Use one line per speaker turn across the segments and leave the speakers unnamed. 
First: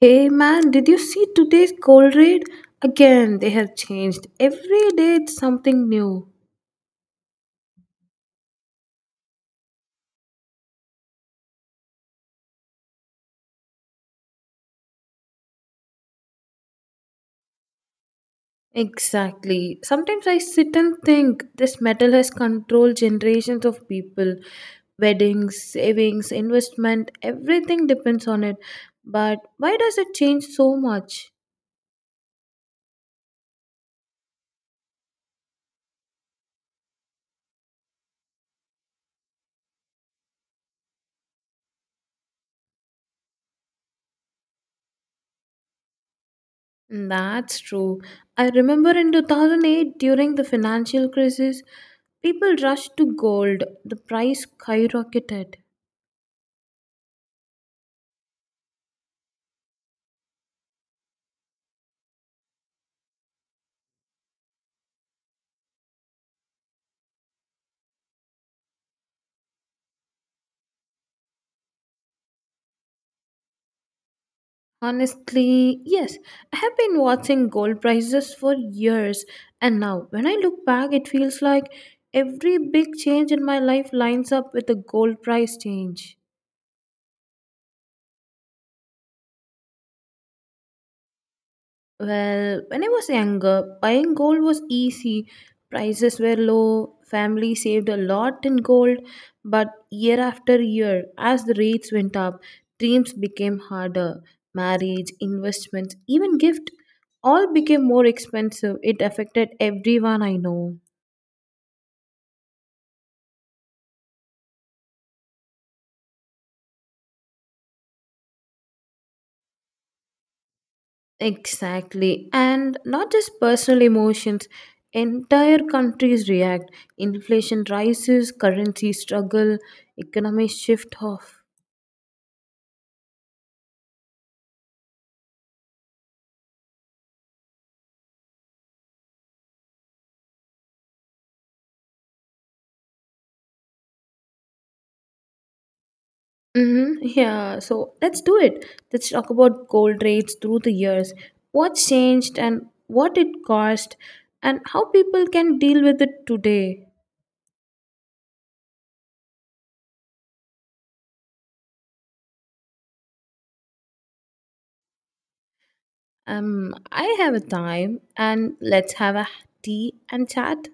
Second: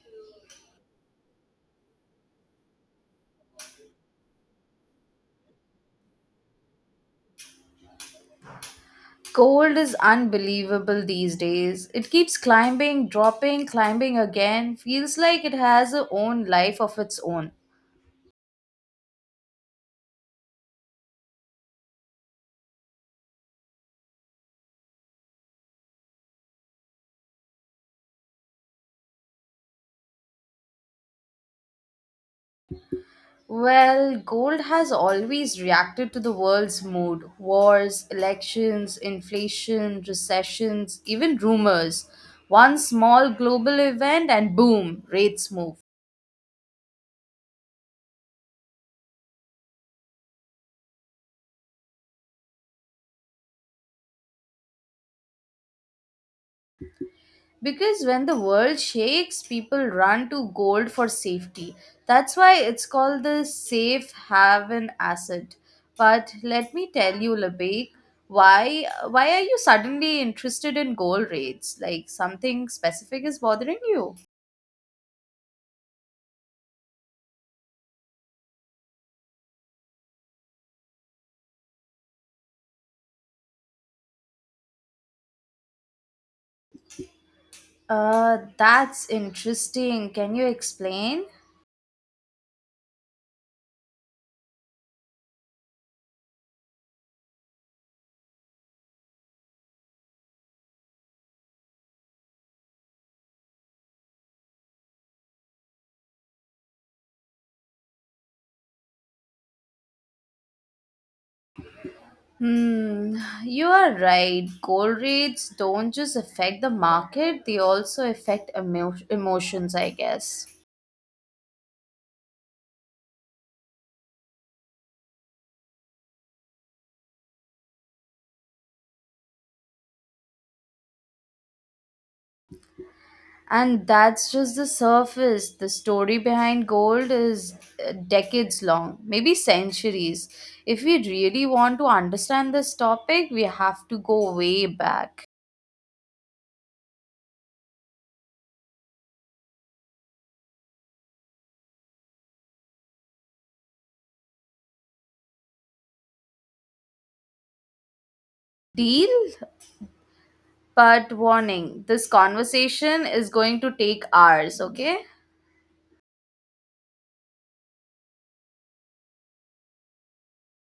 Hey man, did you see today's gold rate? Again, they have changed. Every day it's something new.
Gold is unbelievable these days. It keeps climbing, dropping, climbing again. Feels like it has a own life of its own.
Exactly. Sometimes I sit and think this metal has controlled generations of people. Weddings, savings, investment, everything depends on it. But why does it change so much?
Well, gold has always reacted to the world's mood wars, elections, inflation, recessions, even rumors. One small global event, and boom, rates move.
That's true. I remember in 2008 during the financial crisis, people rushed to gold. The price skyrocketed.
Because when the world shakes, people run to gold for safety. That's why it's called the safe haven asset. But let me tell you, Labik, why are you suddenly interested in gold rates? Like something specific is bothering you?
Honestly, yes. I have been watching gold prices for years, and now when I look back, it feels like every big change in my life lines up with the gold price change.
That's interesting. Can you explain?
Well, when I was younger, buying gold was easy. Prices were low, family saved a lot in gold, but year after year, as the rates went up, dreams became harder. Marriage, investments, even gift all became more expensive. It affected everyone I know.
Hmm, you are right. Gold rates don't just affect the market, they also affect emotions, I guess.
Exactly. And not just personal emotions, entire countries react. Inflation rises, currencies struggle, economies shift off.
And that's just the surface. The story behind gold is decades long, maybe centuries. If we really want to understand this topic, we have to go way back.
Mhm, yeah, so let's do it. Let's talk about gold rates through the years. What's changed and what it cost and how people can deal with it today.
Deal? But warning, this conversation is going to take hours, okay?
I have a time and let's have a tea and chat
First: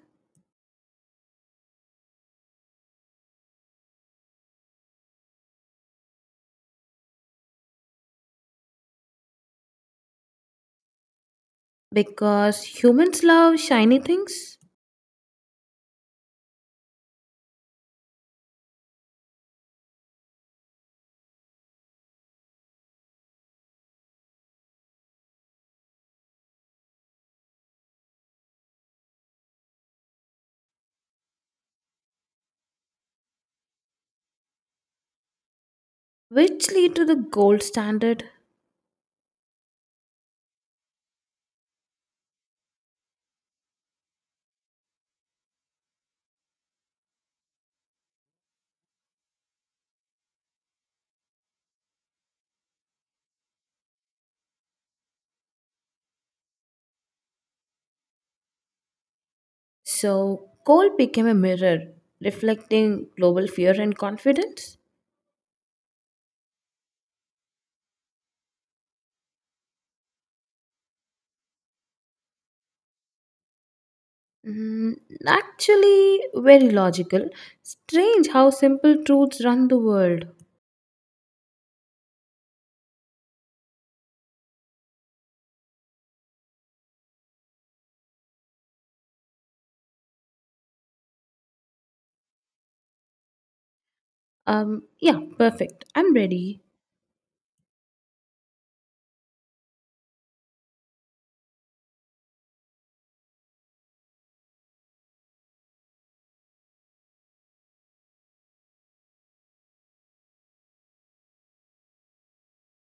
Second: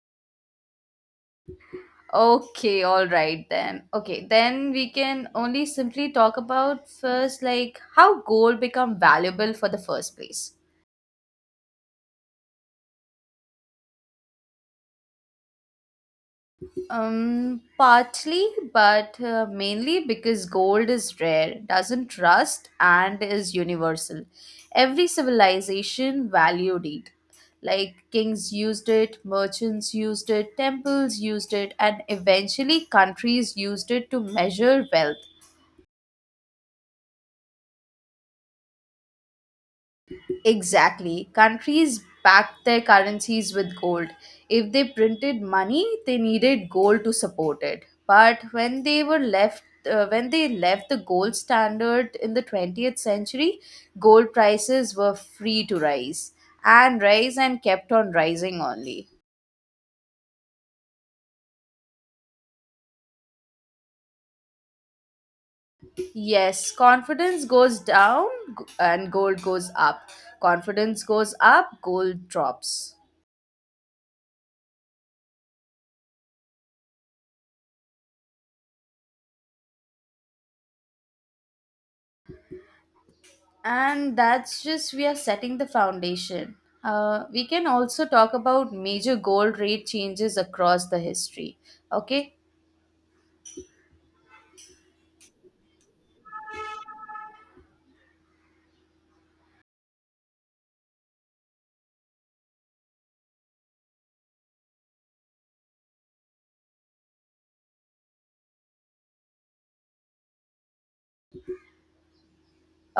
Okay, all right then. Okay, then we can only simply talk about first like how gold become valuable for the first place.
because humans love shiny things
Partly, but mainly because gold is rare, doesn't rust, and is universal. Every civilization valued it. Like kings used it, merchants used it, temples used it, and eventually countries used it to measure wealth.
which lead to the gold standard.
Exactly. Countries backed their currencies with gold. If they printed money, they needed gold to support it. But when they left the gold standard in the 20th century, gold prices were free to rise and rise and kept on rising only.
So gold became a mirror reflecting global fear and confidence.
Yes, confidence goes down and gold goes up. Confidence goes up, gold drops.
Mm, actually, very logical. Strange how simple truths run the world.
And that's just we are setting the foundation. We can also talk about major gold rate changes across the history. Okay.
Yeah, perfect. I'm ready.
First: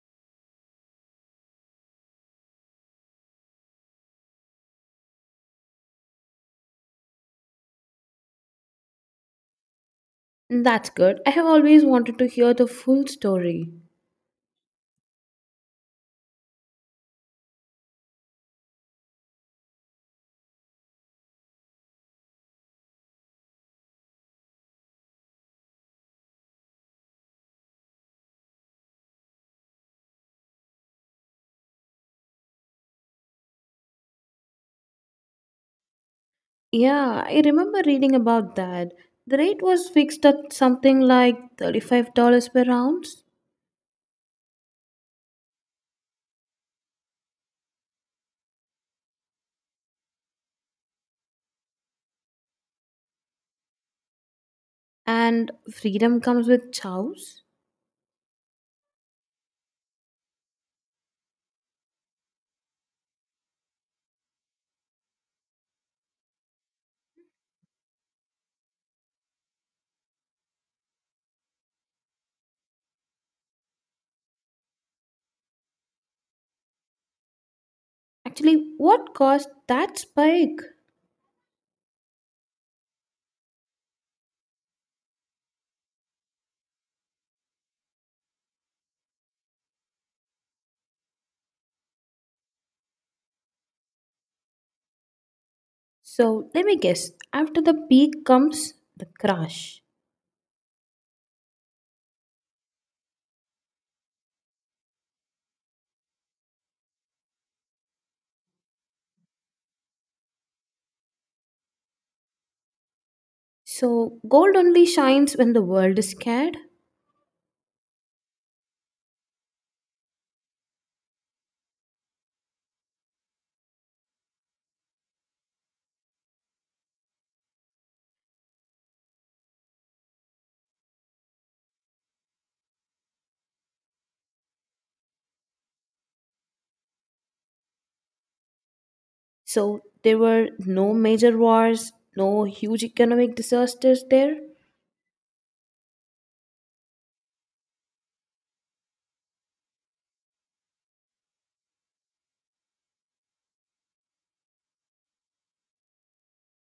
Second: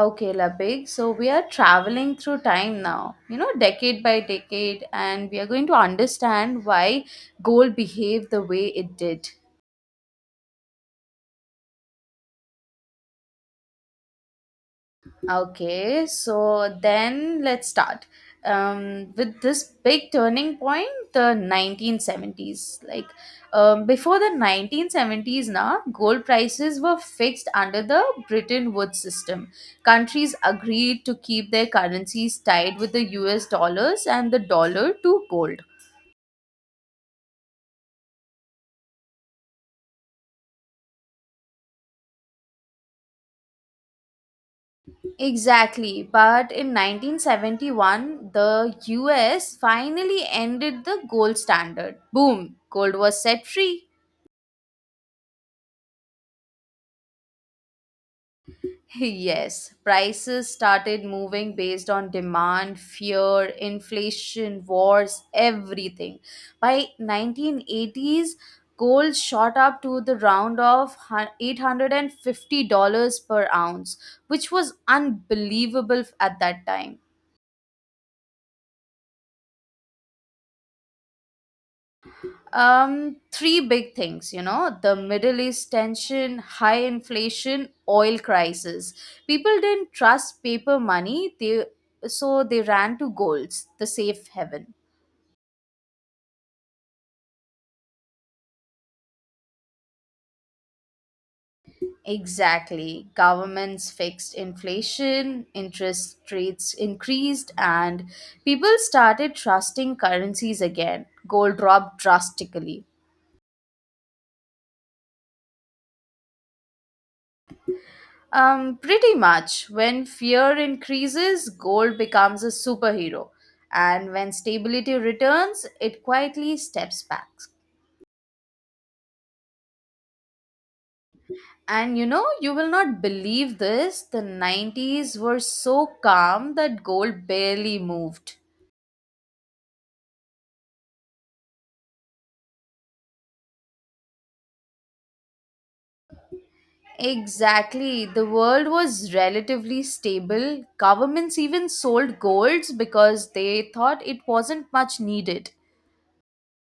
Okay, Labig, so we are traveling through time now, you know, decade by decade, and we are going to understand why gold behaved the way it did.
That's good. I have always wanted to hear the full story.
Okay, so then let's start. With this big turning point, the 1970s. Before the 1970s, now gold prices were fixed under the Bretton Woods system. Countries agreed to keep their currencies tied with the US dollars and the dollar to gold.
Yeah, I remember reading about that. The rate was fixed at something like $35 per ounce,
Exactly, but in 1971, the US finally ended the gold standard. Boom, gold was set free.
and freedom comes with chows.
Yes, prices started moving based on demand, fear, inflation, wars, everything. By 1980s, gold shot up to the round of $850 per ounce, which was unbelievable at that time.
Actually, what caused that spike?
Three big things, you know, the Middle East tension, high inflation, oil crisis. People didn't trust paper money, they so they ran to golds, the safe haven.
So, let me guess. After the peak comes the crash.
Exactly. Governments fixed inflation, interest rates increased, and people started trusting currencies again. Gold dropped drastically.
So, gold only shines when the world is scared.
Pretty much. When fear increases, gold becomes a superhero. And when stability returns, it quietly steps back. And you know, you will not believe this. The 90s were so calm that gold barely moved.
So, there were no major wars, no huge economic disasters there.
Exactly. The world was relatively stable. Governments even sold golds because they thought it wasn't much needed.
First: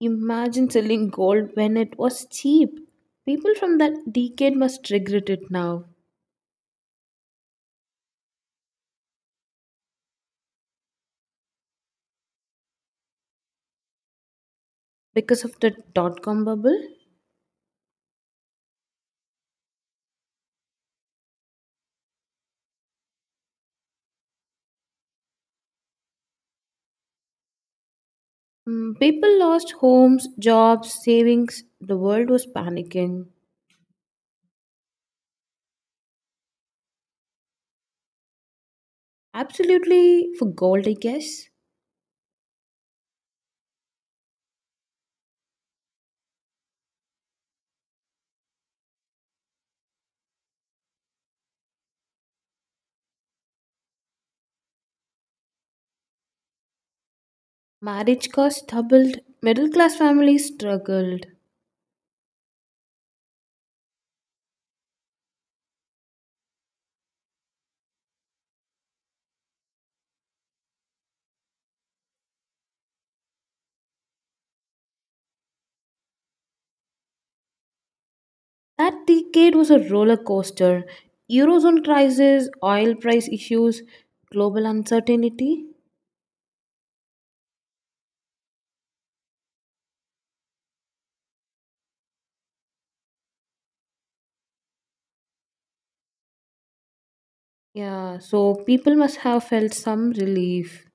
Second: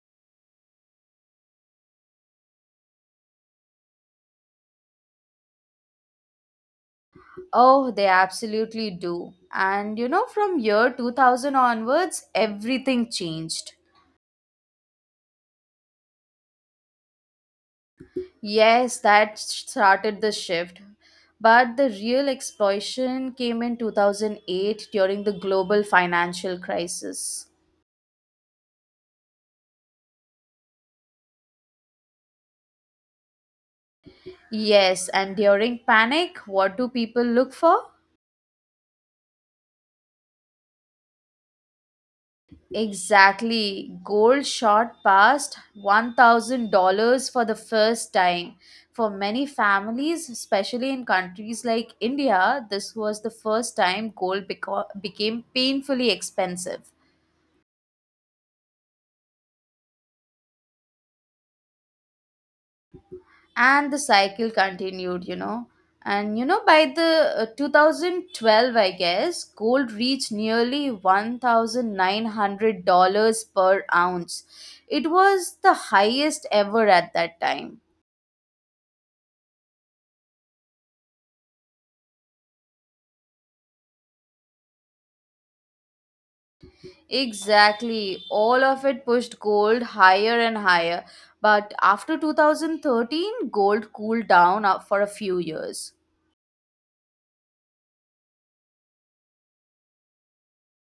Imagine selling gold when it was cheap. People from that decade must regret it now
Oh, they absolutely do. And you know, from year 2000 onwards, everything changed.
because of the dot-com bubble.
Yes, that started the shift. But the real explosion came in 2008 during the global financial crisis.
Mm, people lost homes, jobs, savings. The world was panicking.
Yes, and during panic, what do people look for?
Absolutely for gold, I guess.
Exactly. Gold shot past $1,000 for the first time. For many families, especially in countries like India, this was the first time gold became painfully expensive.
Marriage costs doubled, middle class families struggled.
And the cycle continued, you know. And you know, by the 2012, I guess, gold reached nearly $1,900 per ounce. It was the highest ever at that time.
That decade was a roller coaster. Eurozone crisis, oil price issues, global uncertainty.
Exactly. All of it pushed gold higher and higher. But after 2013, gold cooled down up for a few years.
Yeah, so people must have felt some relief.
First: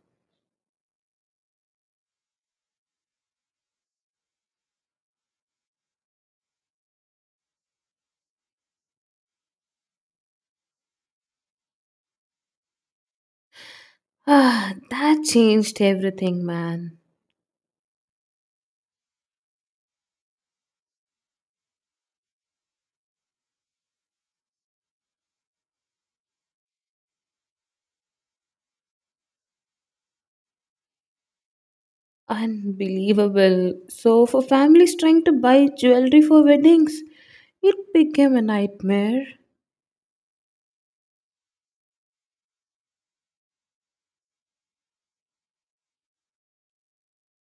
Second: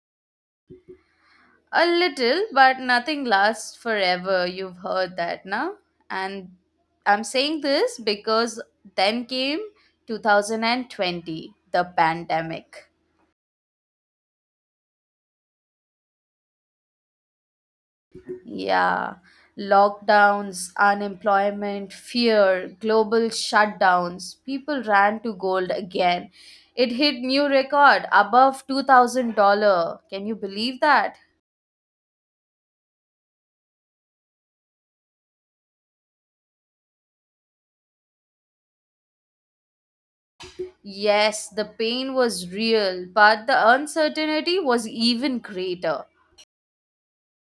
A little, but nothing lasts forever. You've heard that now. And I'm saying this because then came 2020, the pandemic.
Ah, that changed everything, man.
Yeah, lockdowns, unemployment, fear, global shutdowns. People ran to gold again. It hit new record above $2,000. Can you believe that?
Unbelievable. So, for families trying to buy jewelry for weddings, it became a nightmare.
Yes, the pain was real, but the uncertainty was even greater.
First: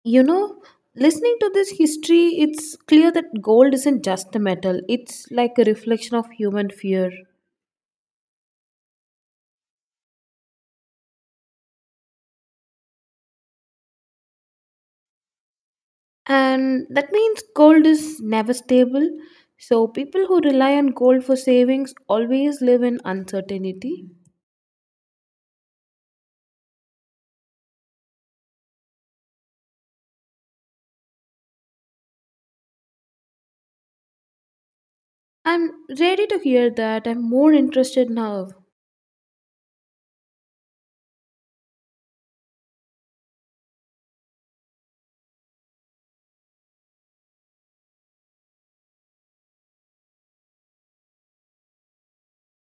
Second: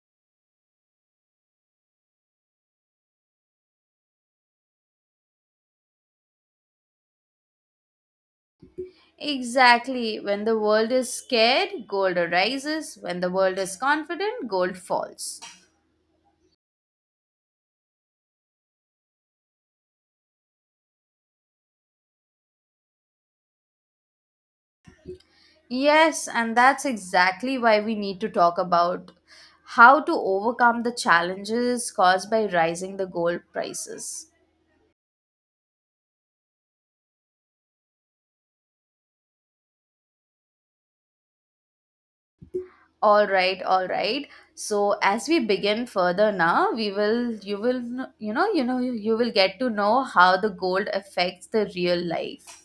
You know, listening to this history, it's clear that gold isn't just a metal, it's like a reflection of human fear.
Exactly. When the world is scared, gold rises. When the world is confident, gold falls.
And that means gold is never stable, so people who rely on gold for savings always live in uncertainty.
Yes, and that's exactly why we need to talk about how to overcome the challenges caused by rising the gold prices.
I'm ready to hear that. I'm more interested now.
All right, all right. So as we begin further now, we will you will kn- you know you will get to know how the gold affects the real life.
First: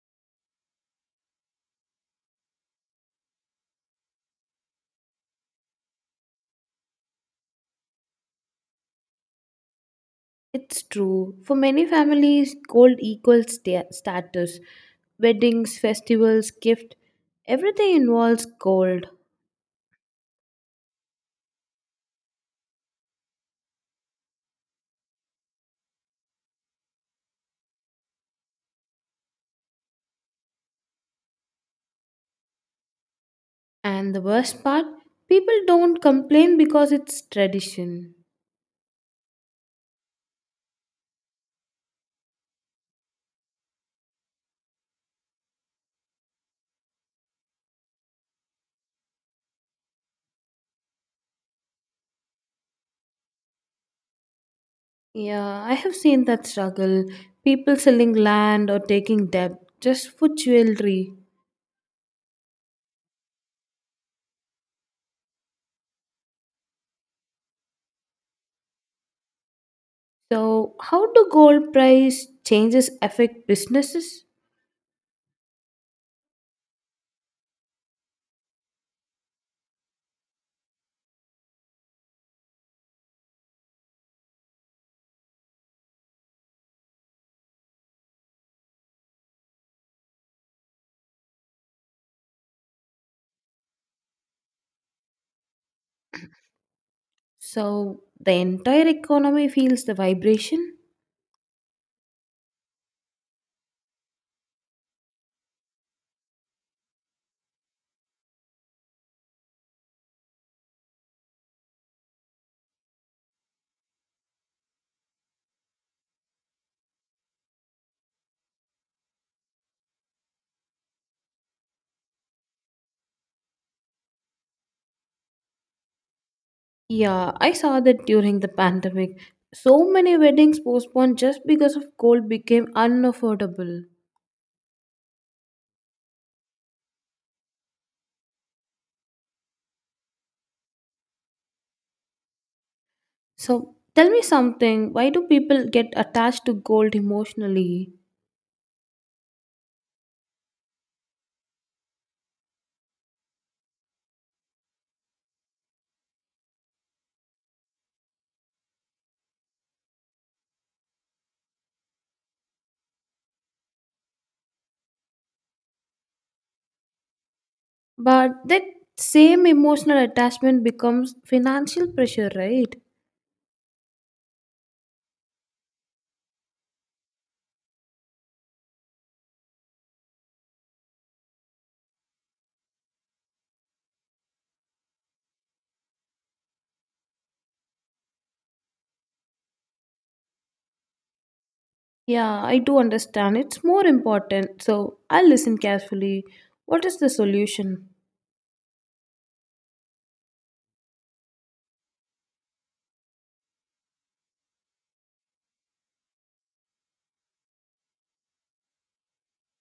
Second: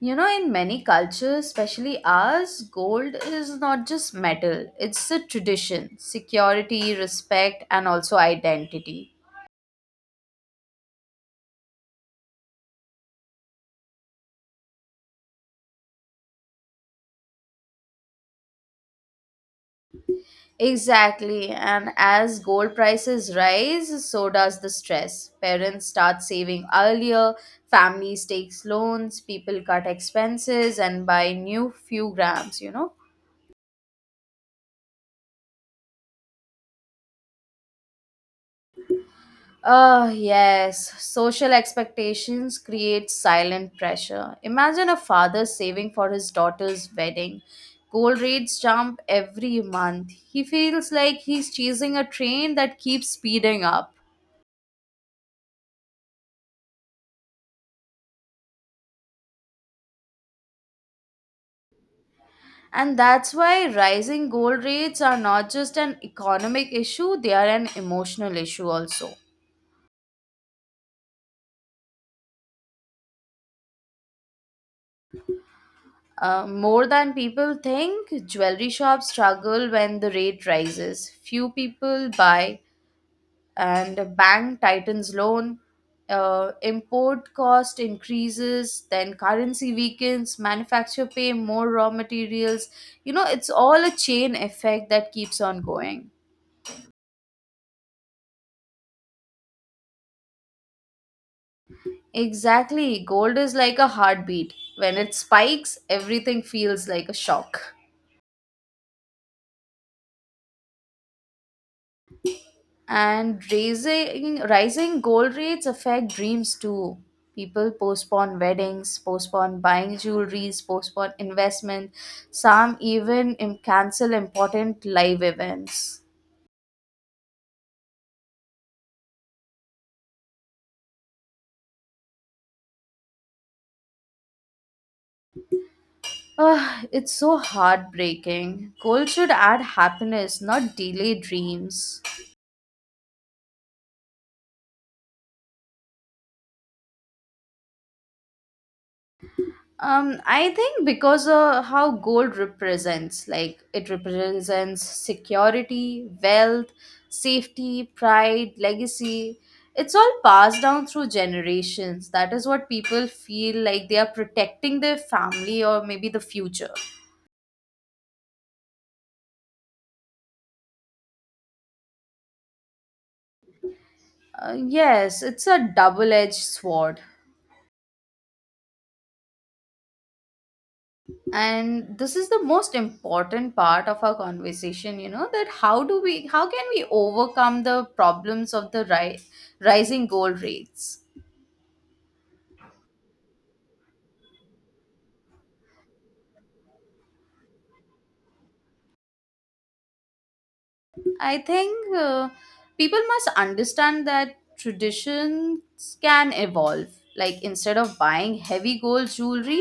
You know, in many cultures, especially ours, gold is not just metal. It's a tradition, security, respect, and also identity.
It's true, for many families gold equals status. Weddings, festivals, gift, everything involves gold.
Exactly. And as gold prices rise, so does the stress. Parents start saving earlier, families takes loans, people cut expenses and buy new few grams, you know.
And the worst part, people don't complain because it's tradition.
Oh, yes. Social expectations create silent pressure. Imagine a father saving for his daughter's wedding. Gold rates jump every month. He feels like he's chasing a train that keeps speeding up.
Yeah, I have seen that struggle. People selling land or taking debt just for jewelry.
And that's why rising gold rates are not just an economic issue, they are an emotional issue also.
So, how do gold price changes affect businesses?
More than people think, jewelry shops struggle when the rate rises. Few people buy, and a bank tightens loan. Import cost increases, then currency weakens, manufacturer pay more raw materials. You know, it's all a chain effect that keeps on going.
So, the entire economy feels the vibration?
Exactly. Gold is like a heartbeat. When it spikes, everything feels like a shock. And raising rising gold rates affect dreams too. People postpone weddings, postpone buying jewelries, postpone investment. Some even cancel important live events.
Yeah, I saw that during the pandemic. So many weddings postponed just because of gold became unaffordable.
Ah, it's so heartbreaking. Gold should add happiness, not delay dreams.
So, tell me something, why do people get attached to gold emotionally?
I think because of how gold represents, like it represents security, wealth, safety, pride, legacy. It's all passed down through generations. That is what people feel like they are protecting their family or maybe the future.
But that same emotional attachment becomes financial pressure, right?
Yes, it's a double edged sword. And this is the most important part of our conversation, you know, that how can we overcome the problems of the rising gold rates.
Yeah, I do understand. It's more important. So I will listen carefully. What is the solution?
I think people must understand that traditions can evolve, like instead of buying heavy gold jewelry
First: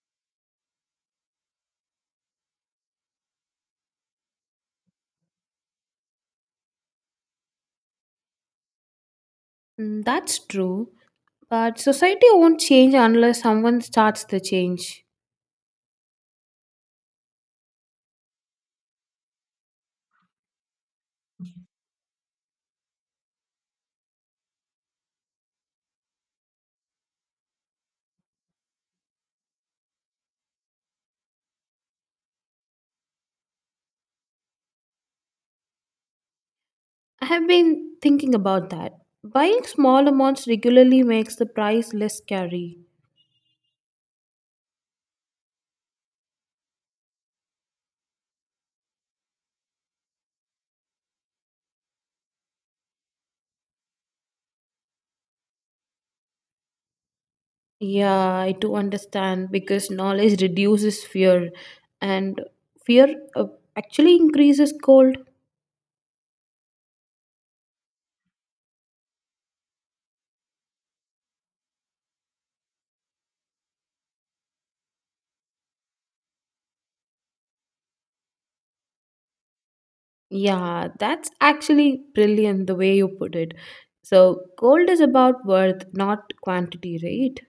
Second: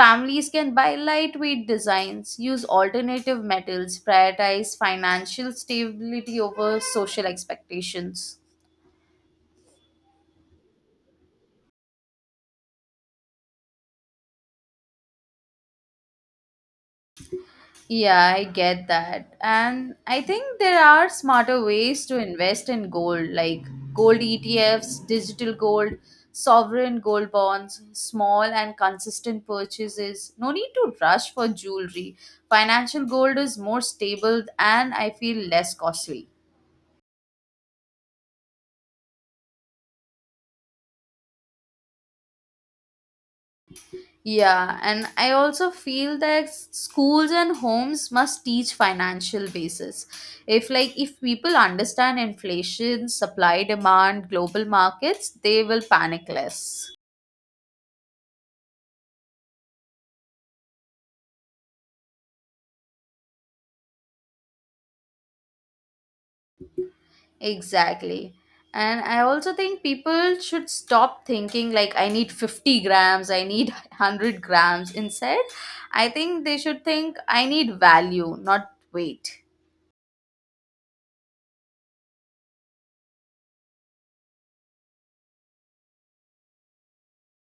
families can buy lightweight designs, use alternative metals, prioritize financial stability over social expectations.
Mm, that's true. But society won't change unless someone starts the change.
Yeah, I get that. And I think there are smarter ways to invest in gold, like gold ETFs, digital gold, sovereign gold bonds, small and consistent purchases. No need to rush for jewelry. Financial gold is more stable and I feel less costly.
I have been thinking about that. Buying small amounts regularly makes the price less scary.
Yeah, and I also feel that schools and homes must teach financial basis. If people understand inflation, supply demand, global markets, they will panic less.
Yeah, I do understand because knowledge reduces fear, and fear actually increases cold.
Exactly. And I also think people should stop thinking like I need 50 grams, I need 100 grams. Instead, I think they should think I need value, not weight.
Yeah, that's actually brilliant the way you put it. So, gold is about worth, not quantity, right?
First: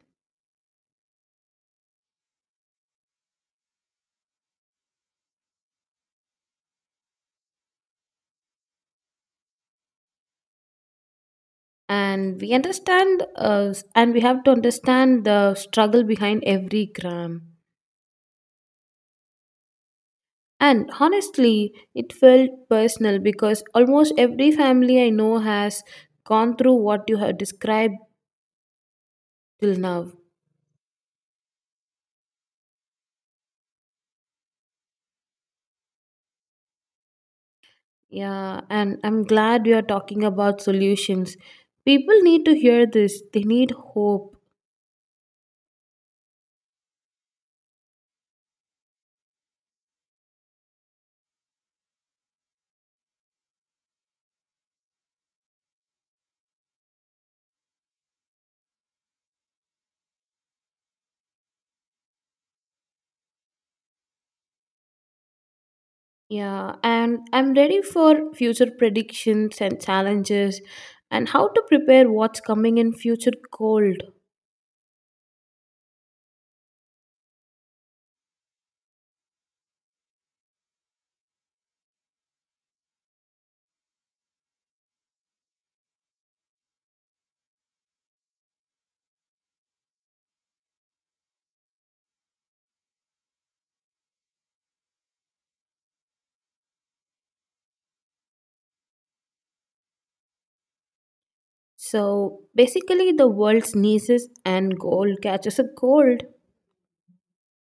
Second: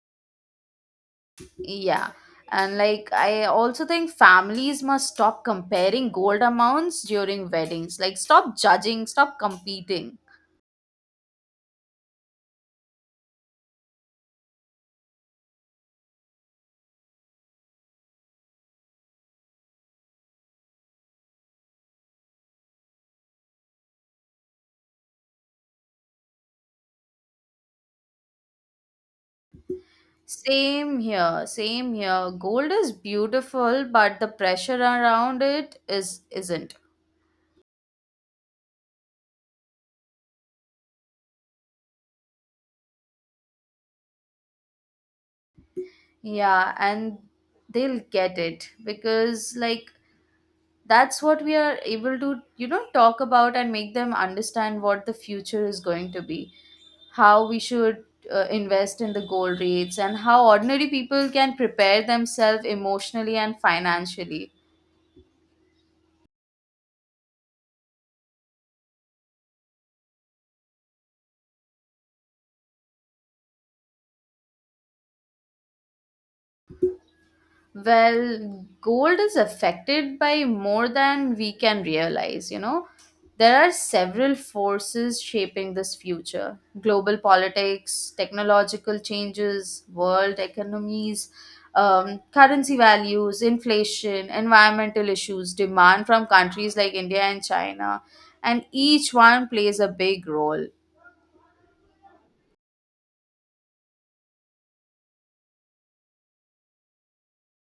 Yeah. And like, I also think families must stop comparing gold amounts during weddings. Like, stop judging, stop competing.
And we understand, and we have to understand the struggle behind every gram. And honestly, it felt personal because almost every family I know has gone through what you have described till now.
Same here, same here. Gold is beautiful, but the pressure around it is isn't.
Yeah, and I'm glad you are talking about solutions. People need to hear this, they need hope.
Yeah, and they'll get it because like that's what we are able to, you know, talk about and make them understand what the future is going to be, how we should invest in the gold rates and how ordinary people can prepare themselves emotionally and financially.
Yeah, and I'm ready for future predictions and challenges and how to prepare what's coming in future cold.
Well, gold is affected by more than we can realize, you know. There are several forces shaping this future global politics, technological changes, world economies, currency values, inflation, environmental issues, demand from countries like India and China, and each one plays a big role.
So basically, the world sneezes and gold catches a cold.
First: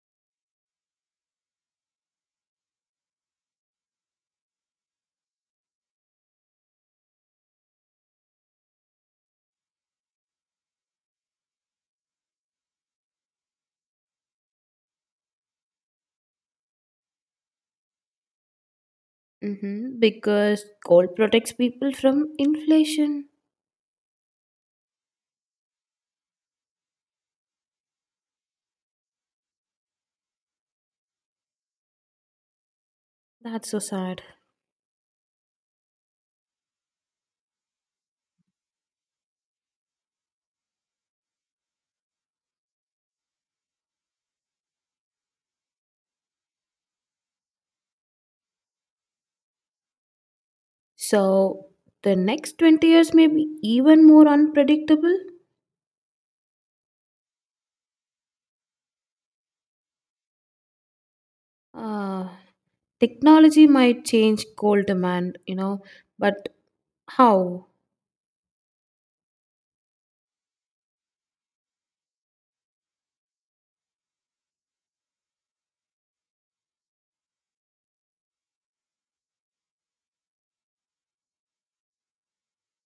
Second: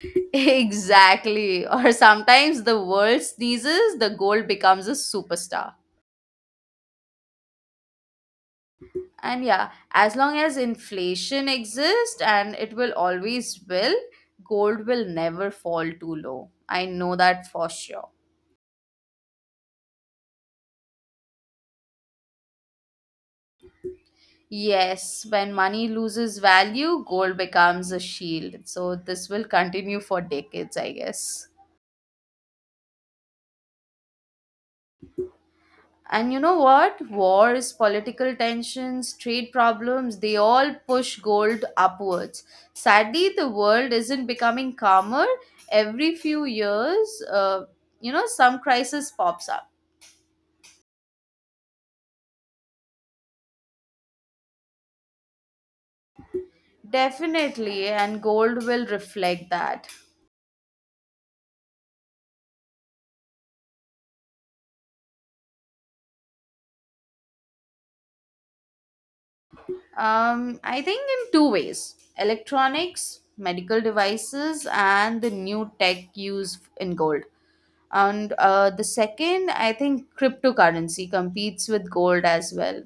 Exactly. Or sometimes the world sneezes, the gold becomes a superstar. And yeah, as long as inflation exists, and it will always will, gold will never fall too low. I know that for sure.
Mm-hmm, because gold protects people from inflation.
Yes, when money loses value, gold becomes a shield, so this will continue for decades, I guess.
That's so sad.
And you know what? Wars, political tensions, trade problems, they all push gold upwards. Sadly, the world isn't becoming calmer. Every few years, you know, some crisis pops up.
So the next 20 years may be even more unpredictable.
Definitely, and gold will reflect that.
Uh, Technology might change gold demand, you know, but how?
I think in two ways electronics, medical devices, and the new tech used in gold. And the second, I think cryptocurrency competes with gold as well.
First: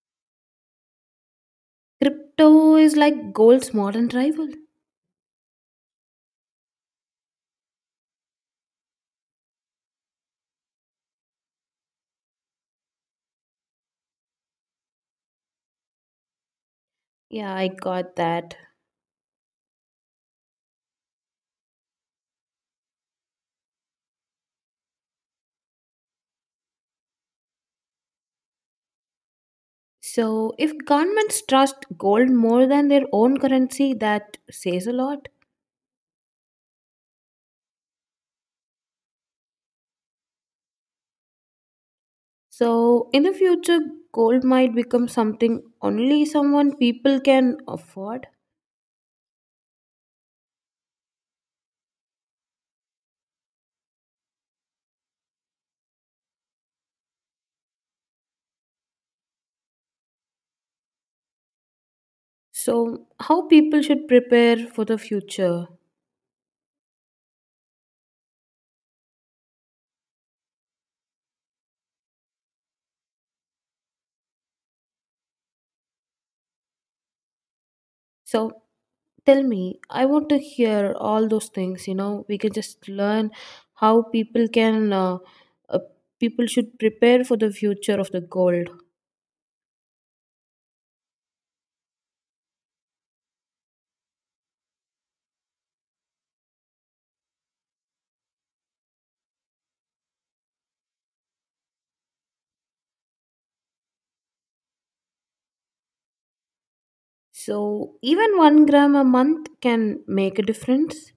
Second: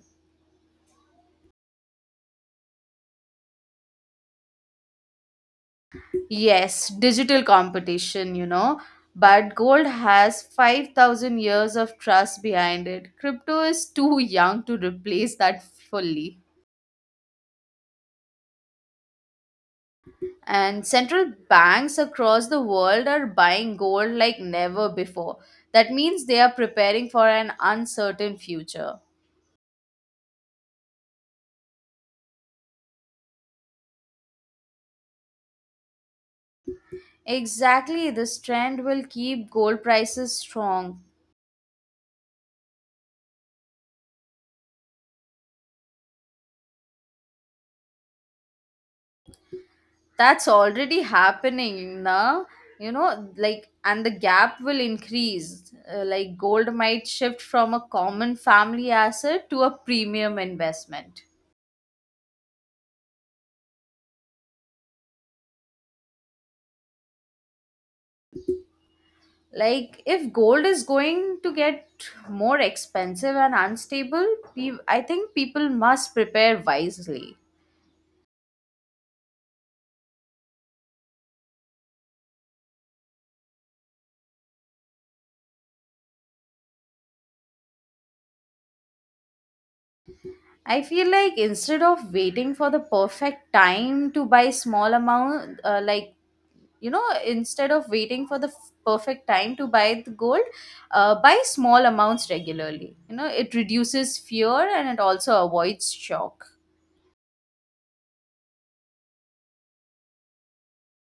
Crypto is like gold's modern rival.
Yes, digital competition, you know. But gold has 5,000 years of trust behind it. Crypto is too young to replace that fully.
Yeah, I got that.
And central banks across the world are buying gold like never before. That means they are preparing for an uncertain future.
So, if governments trust gold more than their own currency, that says a lot.
Exactly, this trend will keep gold prices strong.
So, in the future, gold might become something only someone people can afford.
That's already happening now. And the gap will increase. Like gold might shift from a common family asset to a premium investment.
So, how people should prepare for the future?
Like if gold is going to get more expensive and unstable, I think people must prepare wisely.
So, tell me, I want to hear all those things. You know, we can just learn how people can, uh, people should prepare for the future of the gold.
I feel like instead of waiting for the perfect time to buy small amount, instead of waiting for the perfect time to buy the gold, buy small amounts regularly. It reduces fear and it also avoids shock.
So even 1 gram a month can make a difference.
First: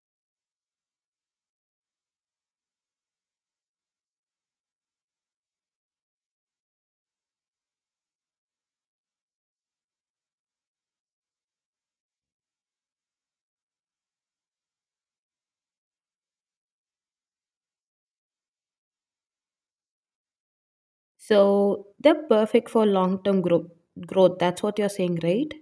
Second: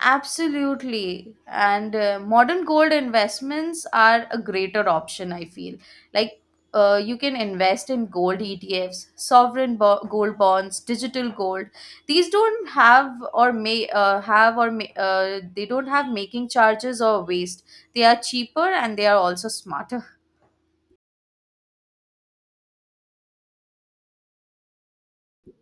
Absolutely. And modern gold investments are a greater option, I feel. Like, you can invest in gold ETFs, gold bonds, digital gold. These don't have or may they don't have making charges or waste. They are cheaper and they are also smarter.
So they're perfect for long term growth. Growth. That's what you're saying, right?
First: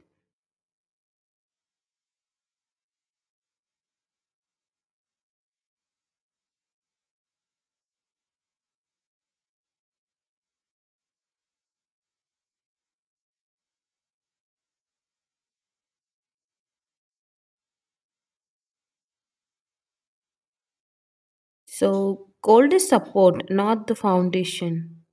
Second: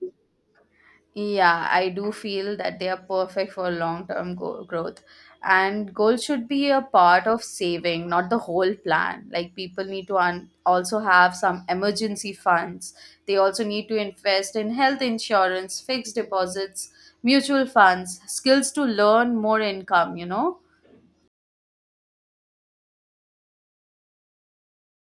Yeah, I do feel that they are perfect for long term growth. And goals should be a part of saving, not the whole plan. Like people need to also have some emergency funds. They also need to invest in health insurance, fixed deposits, mutual funds, skills to learn more income.
So gold is support, not the foundation.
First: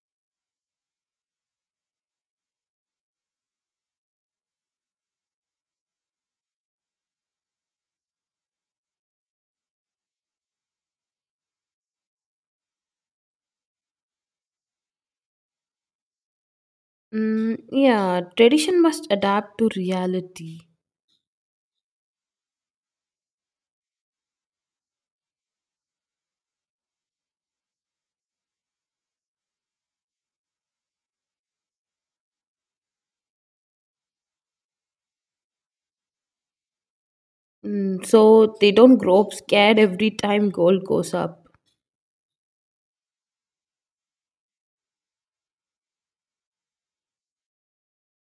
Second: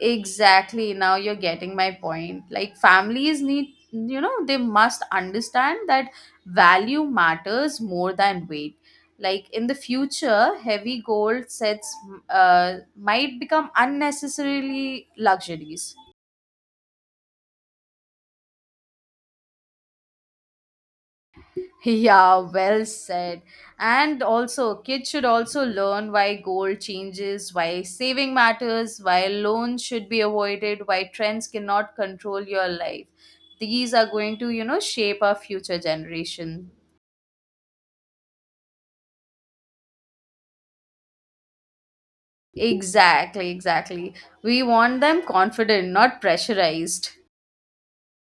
Exactly. Now you're getting my point. Like families need, they must understand that value matters more than weight. Like in the future, heavy gold sets might become unnecessarily luxuries.
Mm, yeah, tradition must adapt to reality.
Yeah, well said. And also, kids should also learn why gold changes, why saving matters, why loans should be avoided, why trends cannot control your life. These are going to, shape our future generation.
Mm, so they don't grow up scared every time gold goes up.
Exactly, exactly. We want them confident, not pressurized.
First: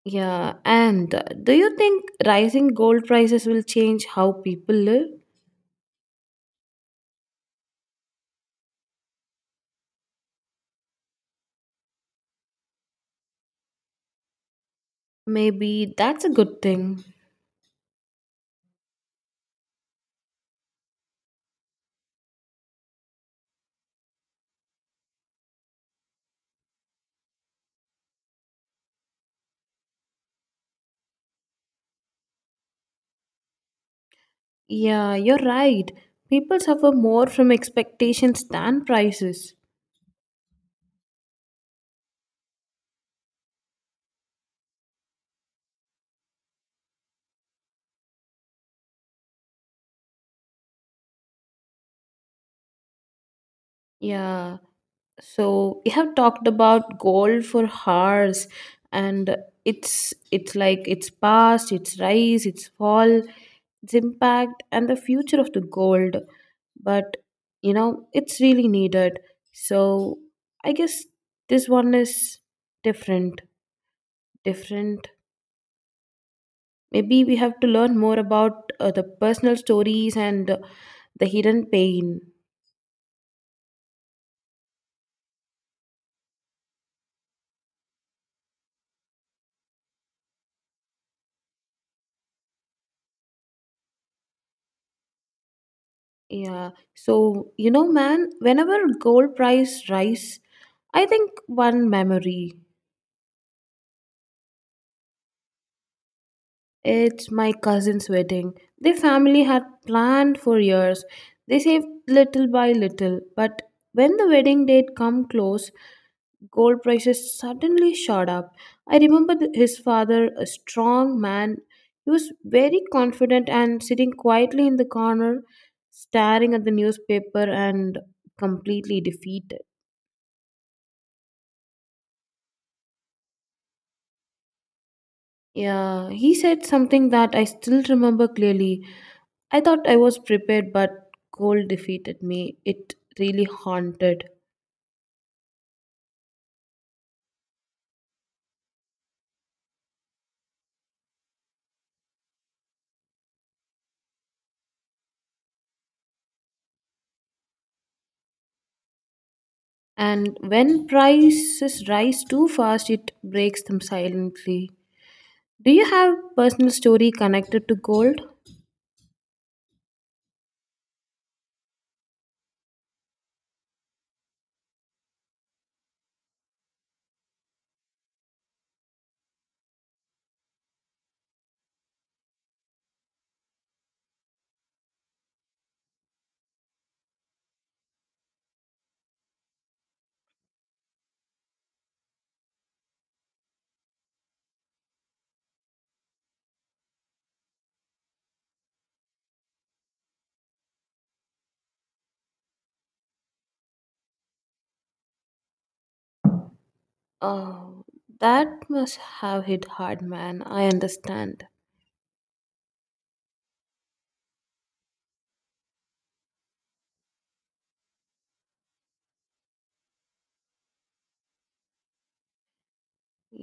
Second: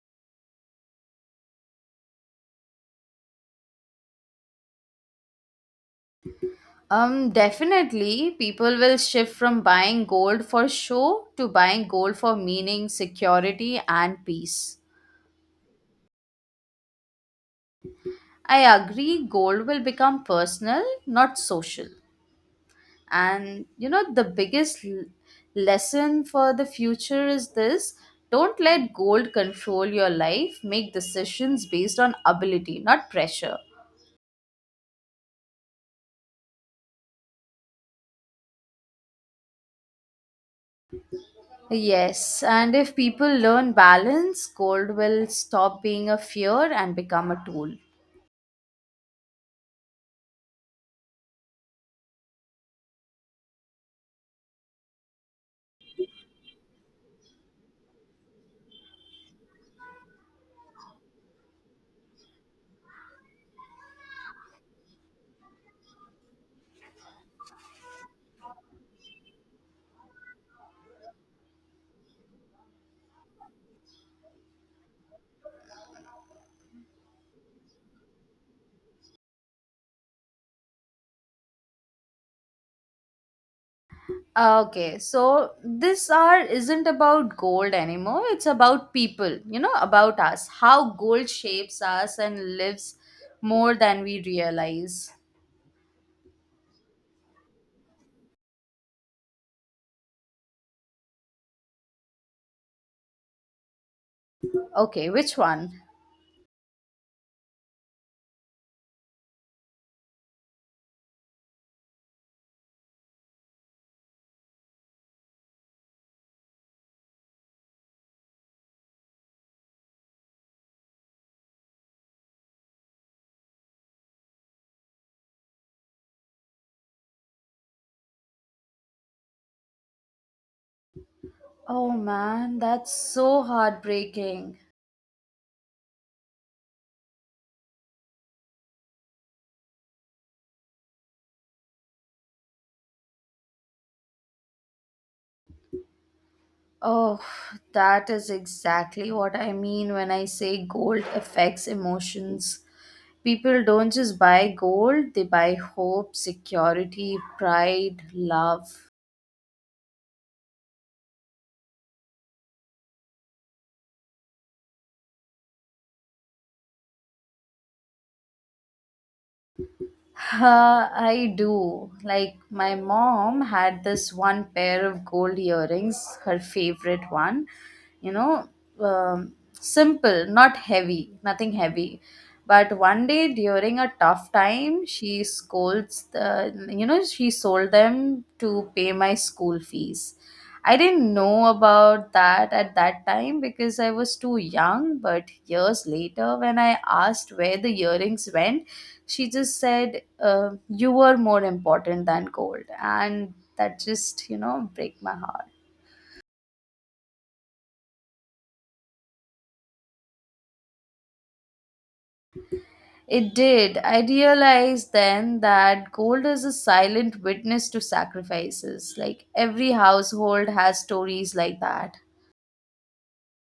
Yeah, and do you think rising gold prices will change how people live?
Definitely, people will shift from buying gold for show to buying gold for meaning, security, and peace.
Maybe that's a good thing.
I agree, goal will become personal, not social. And you know, the biggest lesson for the future is this: don't let gold control your life, make decisions based on ability, not pressure.
Yeah, you're right. People suffer more from expectations than prices.
Yes, and if people learn balance, gold will stop being a fear and become a tool.
Yeah. So we have talked about gold for hours and it's like its past, its rise, its fall, its impact and the future of the gold. But you know, it's really needed. So I guess this one is different. Different. Maybe we have to learn more about the personal stories and the hidden pain.
Okay, so this hour isn't about gold anymore. It's about people, you know, about us, how gold shapes us and lives more than we realize.
Yeah. So, you know, man, whenever gold price rise, I think one memory.
Okay, which one?
It's my cousin's wedding. Their family had planned for years. They saved little by little, but when the wedding date come close, gold prices suddenly shot up. I remember his father, a strong man. He was very confident and sitting quietly in the corner, staring at the newspaper and completely defeated.
Oh man, that's so heartbreaking.
Yeah, he said something that I still remember clearly. I thought I was prepared, but gold defeated me. It really haunted.
Oh, that is exactly what I mean when I say gold affects emotions. People don't just buy gold, they buy hope, security, pride, love.
And when prices rise too fast, it breaks them silently. Do you have personal story connected to gold?
I do. Like, my mom had this one pair of gold earrings, her favorite one. You know, simple, not heavy, nothing heavy. But one day during a tough time, she scolds, she sold them to pay my school fees. I didn't know about that at that time because I was too young, but years later, when I asked where the earrings went, she just said, you were more important than gold. And that just, break my heart.
Oh, that must have hit hard, man. I understand.
It did. I realized then that gold is a silent witness to sacrifices. Like every household has stories like that.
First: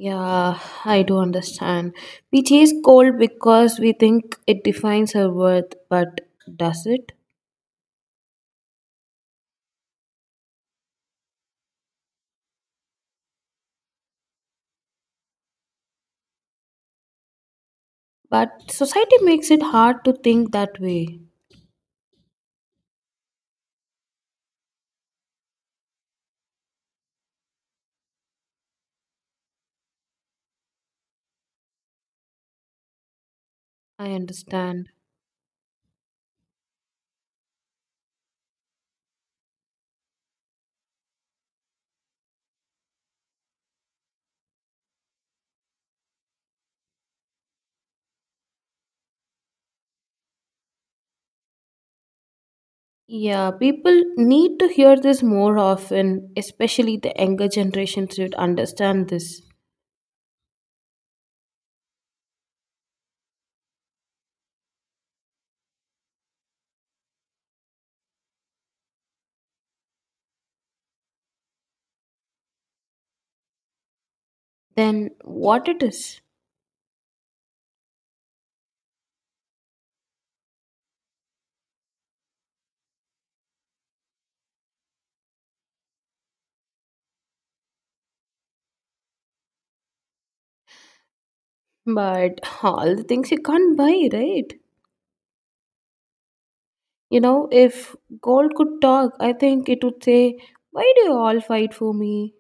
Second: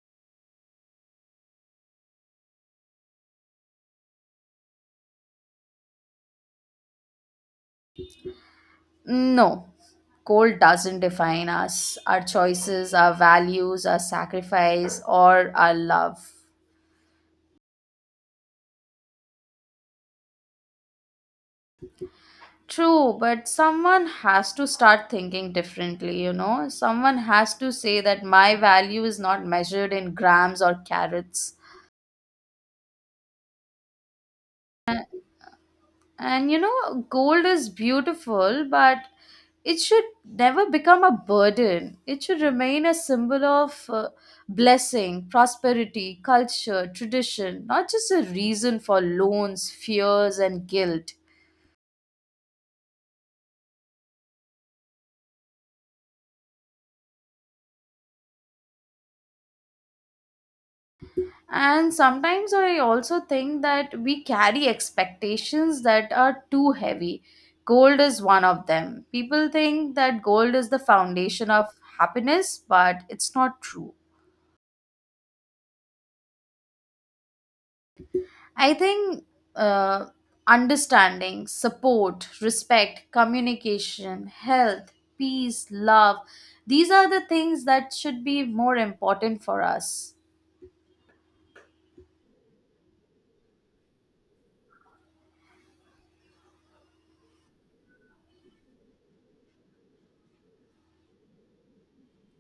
Yeah, I do understand. We chase gold because we think it defines our worth, but does it?
No, gold doesn't define us. Our choices, our values, our sacrifice or our love.
But society makes it hard to think that way.
True, but someone has to start thinking differently, you know? Someone has to say that my value is not measured in grams or carats.
I understand.
And you know, gold is beautiful, but it should never become a burden. It should remain a symbol of blessing, prosperity, culture, tradition, not just a reason for loans, fears, and guilt.
Yeah, people need to hear this more often, especially the younger generation should understand this.
And sometimes I also think that we carry expectations that are too heavy. Gold is one of them. People think that gold is the foundation of happiness, but it's not true.
Then what it is?
I think uh, understanding, support, respect, communication, health, peace, love, these are the things that should be more important for us.
But all the things you can't buy, right? You know, if gold could talk, I think it would say, why do you all fight for me?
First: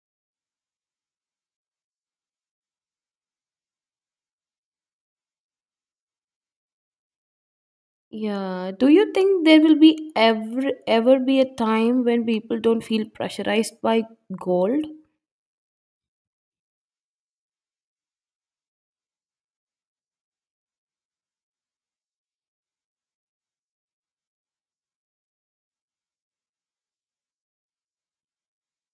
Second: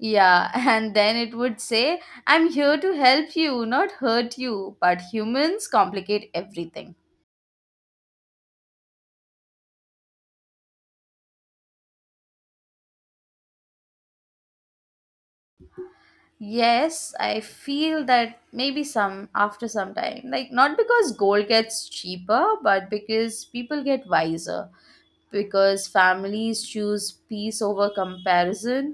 Yeah, and then it would say, I'm here to help you, not hurt you. But humans complicate everything.
Yeah. Do you think there will be ever ever be a time when people don't feel pressurized by gold?
Yes, I feel that maybe some after some time. Like, not because gold gets cheaper, but because people get wiser. Because families choose peace over comparison,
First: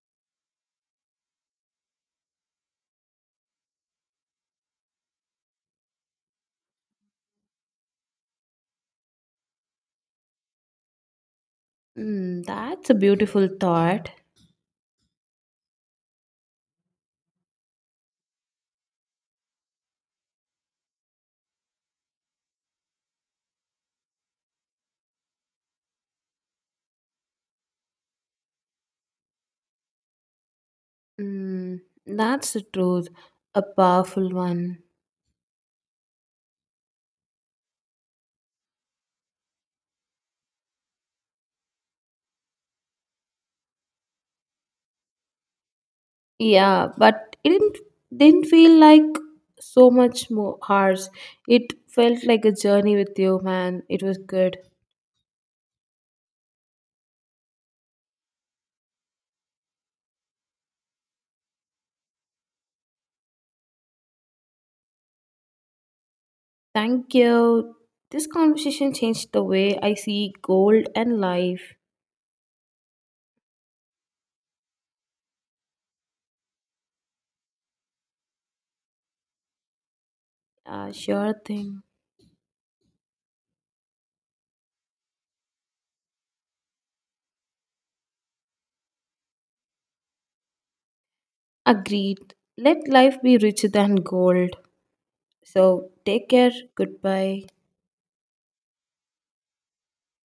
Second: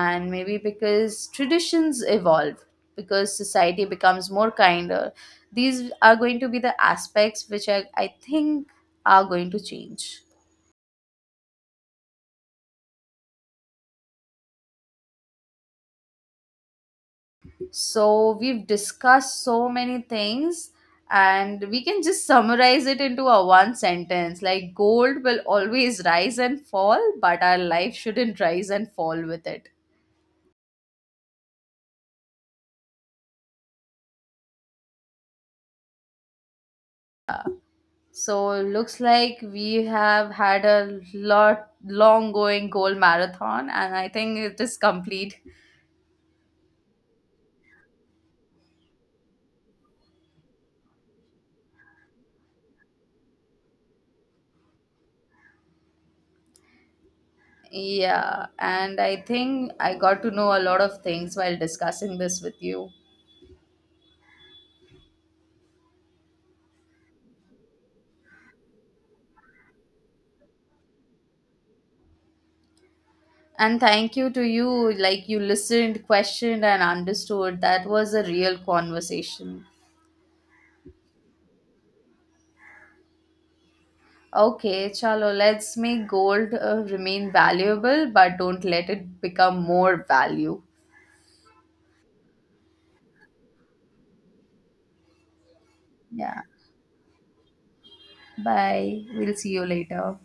and maybe because traditions evolve, because society becomes more kinder, these are going to be the aspects which I think are going to change.
Mm, that's a beautiful thought.
So we've discussed so many things, and we can just summarize it into a one sentence: like gold will always rise and fall, but our life shouldn't rise and fall with it.
Mm, that's the truth. A powerful one.
So looks like we have had a lot long going goal marathon and I think it is complete.
Yeah, but it didn't feel like so much more hours. It felt like a journey with you, man. It was good.
Yeah, and I think I got to know a lot of things while discussing this with you.
Thank you. This conversation changed the way I see gold and life.
And thank you to you, like you listened, questioned and understood. That was a real conversation.
Sure thing.
Okay, chalo, let's make gold remain valuable but don't let it become more value.
Agreed. Let life be richer than gold. So take
Yeah.
care. Goodbye.
Bye. We'll see you later.